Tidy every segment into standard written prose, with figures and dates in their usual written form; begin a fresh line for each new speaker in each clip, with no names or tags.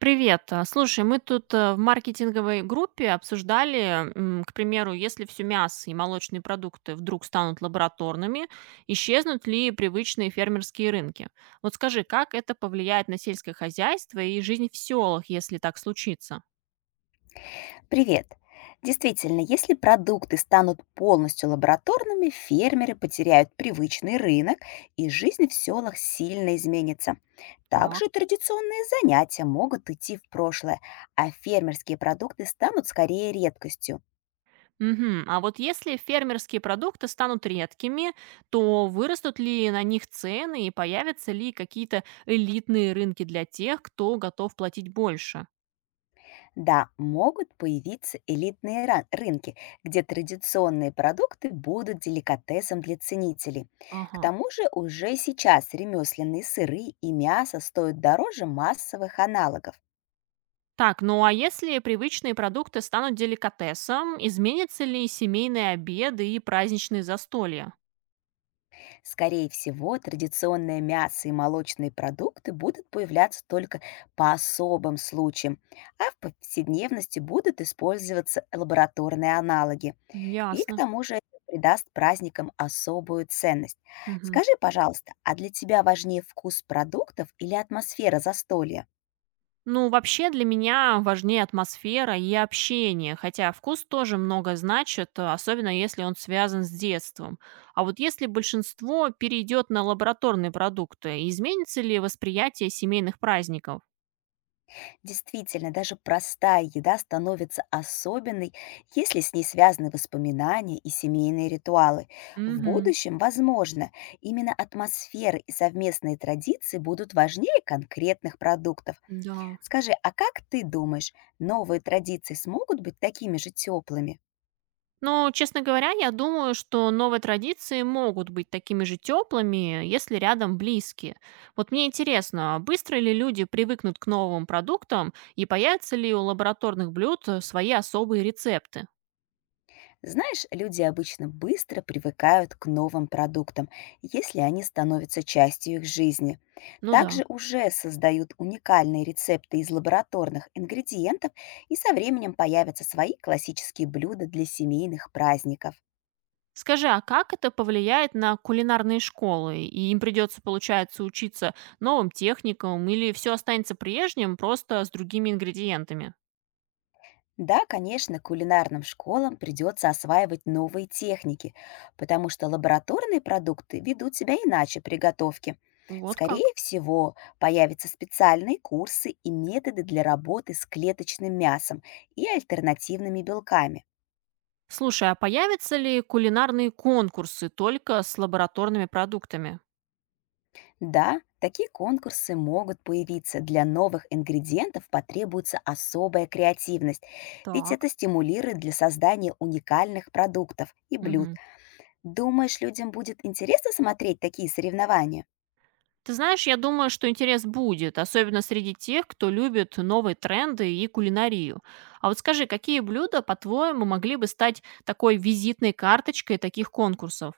Привет. Слушай, мы тут в маркетинговой группе обсуждали, к примеру, если все мясо и молочные продукты вдруг станут лабораторными, исчезнут ли привычные фермерские рынки? Вот скажи, как это повлияет на сельское хозяйство и жизнь в селах, если так случится?
Привет! Действительно, если продукты станут полностью лабораторными, фермеры потеряют привычный рынок, и жизнь в селах сильно изменится.
Так.
Также традиционные занятия могут уйти в прошлое, а фермерские продукты станут скорее редкостью.
Мгм. А вот если фермерские продукты станут редкими, то вырастут ли на них цены и появятся ли какие-то элитные рынки для тех, кто готов платить больше?
Да, могут появиться элитные рынки, где традиционные продукты будут деликатесом для ценителей. К
Ага.
тому же уже сейчас ремесленные сыры и мясо стоят дороже массовых аналогов.
Так, ну а если привычные продукты станут деликатесом, изменятся ли семейные обеды и праздничные застолья?
Скорее всего, традиционное мясо и молочные продукты будут появляться только по особым случаям, а в повседневности будут использоваться лабораторные аналоги. И к
Ясно.
тому же это придаст праздникам особую ценность.
Мгм.
Скажи, пожалуйста, а для тебя важнее вкус продуктов или атмосфера застолья?
Ну, вообще для меня важнее атмосфера и общение, хотя вкус тоже много значит, особенно если он связан с детством. А вот если большинство перейдет на лабораторные продукты, изменится ли восприятие семейных праздников?
Действительно, даже простая еда становится особенной, если с ней связаны воспоминания и семейные ритуалы. В
Угу.
будущем, возможно, именно атмосферы и совместные традиции будут важнее конкретных продуктов.
Да.
Скажи, а как ты думаешь, новые традиции смогут быть такими же теплыми?
Но, честно говоря, я думаю, что новые традиции могут быть такими же теплыми, если рядом близкие. Вот мне интересно, а быстро ли люди привыкнут к новым продуктам и появятся ли у лабораторных блюд свои особые рецепты?
Знаешь, люди обычно быстро привыкают к новым продуктам, если они становятся частью их жизни.
Ну да.
Также уже создают уникальные рецепты из лабораторных ингредиентов и со временем появятся свои классические блюда для семейных праздников.
Скажи, а как это повлияет на кулинарные школы? И им придется, получается, учиться новым техникам или все останется прежним, просто с другими ингредиентами?
Да, конечно, кулинарным школам придется осваивать новые техники, потому что лабораторные продукты ведут себя иначе при готовке.
Вот
Скорее
как?
всего, появятся специальные курсы и методы для работы с клеточным мясом и альтернативными белками.
Слушай, а появятся ли кулинарные конкурсы только с лабораторными продуктами?
Да, такие конкурсы могут появиться. Для новых ингредиентов потребуется особая креативность, ведь это
Так.
стимулирует для создания уникальных продуктов и блюд.
Мгм.
Думаешь, людям будет интересно смотреть такие соревнования?
Ты знаешь, я думаю, что интерес будет, особенно среди тех, кто любит новые тренды и кулинарию. А вот скажи, какие блюда, по-твоему, могли бы стать такой визитной карточкой таких конкурсов?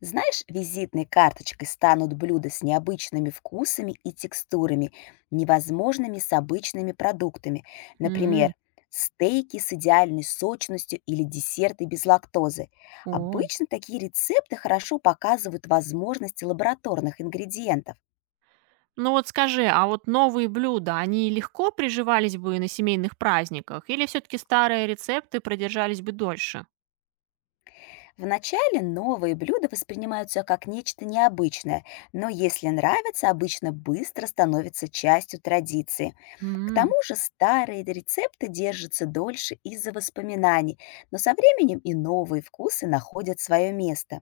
Знаешь, визитной карточкой станут блюда с необычными вкусами и текстурами, невозможными с обычными продуктами.
М,
Например, стейки с идеальной сочностью или десерты без лактозы.
О.
Обычно такие рецепты хорошо показывают возможности лабораторных ингредиентов.
Ну вот скажи, а вот новые блюда, они легко приживались бы на семейных праздниках, или все-таки старые рецепты продержались бы дольше?
Вначале новые блюда воспринимаются как нечто необычное, но если нравится, обычно быстро становится частью традиции. К тому
М.
же старые рецепты держатся дольше из-за воспоминаний, но со временем и новые вкусы находят свое место.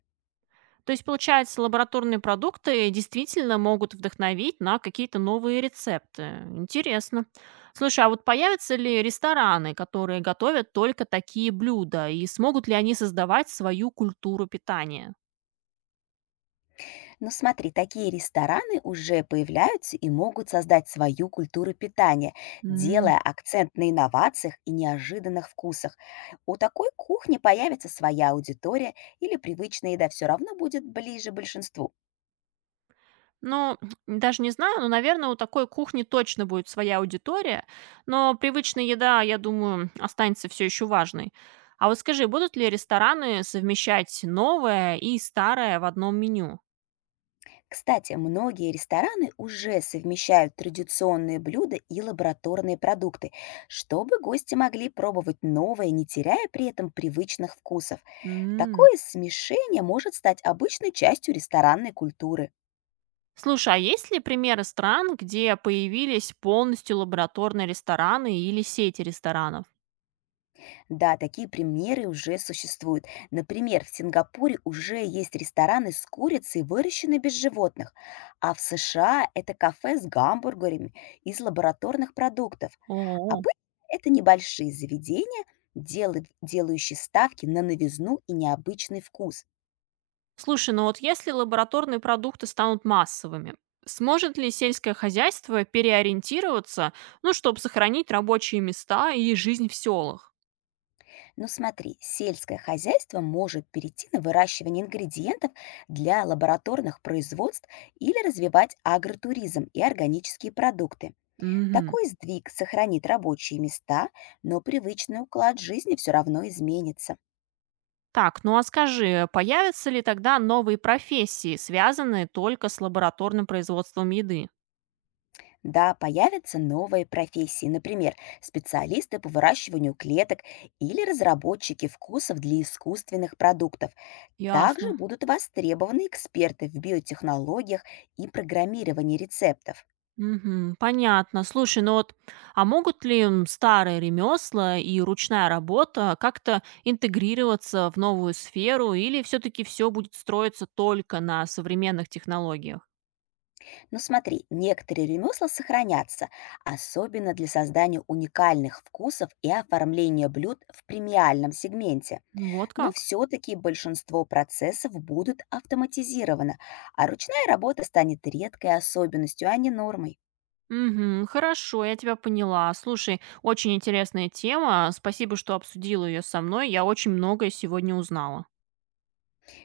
То есть, получается, лабораторные продукты действительно могут вдохновить на какие-то новые рецепты. Интересно. Слушай, а вот появятся ли рестораны, которые готовят только такие блюда, и смогут ли они создавать свою культуру питания?
Но смотри, такие рестораны уже появляются и могут создать свою культуру питания,
М,
делая акцент на инновациях и неожиданных вкусах. У такой кухни появится своя аудитория или привычная еда все равно будет ближе большинству.
Ну, даже не знаю, но, наверное, у такой кухни точно будет своя аудитория, но привычная еда, я думаю, останется все еще важной. А вот скажи, будут ли рестораны совмещать новое и старое в одном меню?
Кстати, многие рестораны уже совмещают традиционные блюда и лабораторные продукты, чтобы гости могли пробовать новое, не теряя при этом привычных вкусов.
М.
Такое смешение может стать обычной частью ресторанной культуры.
Слушай, а есть ли примеры стран, где появились полностью лабораторные рестораны или сети ресторанов?
Да, такие примеры уже существуют. Например, в Сингапуре уже есть рестораны с курицей, выращенной без животных, а в США это кафе с гамбургерами из лабораторных продуктов.
О,
Обычно это небольшие заведения, делающие ставки на новизну и необычный вкус.
слушай, ну вот если лабораторные продукты станут массовыми, сможет ли сельское хозяйство переориентироваться, ну, чтобы сохранить рабочие места и жизнь в селах?
Но смотри, сельское хозяйство может перейти на выращивание ингредиентов для лабораторных производств или развивать агротуризм и органические продукты.
Мгм.
Такой сдвиг сохранит рабочие места, но привычный уклад жизни все равно изменится.
Так, ну а скажи, появятся ли тогда новые профессии, связанные только с лабораторным производством еды?
Да, появятся новые профессии, например, специалисты по выращиванию клеток или разработчики вкусов для искусственных продуктов. Также
Ясно.
будут востребованы эксперты в биотехнологиях и программировании рецептов.
Мгм. Понятно. Слушай, ну вот, а могут ли старые ремесла и ручная работа как-то интегрироваться в новую сферу, или все-таки все будет строиться только на современных технологиях?
Но смотри, некоторые ремесла сохранятся, особенно для создания уникальных вкусов и оформления блюд в премиальном сегменте.
Ну вот
Но
как?
все-таки большинство процессов будут автоматизировано, а ручная работа станет редкой особенностью, а не нормой.
Мгм. Хорошо, я тебя поняла. Слушай, очень интересная тема. Спасибо, что обсудила ее со мной. Я очень многое сегодня узнала.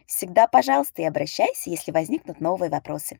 Всегда, пожалуйста, и обращайся, если возникнут новые вопросы.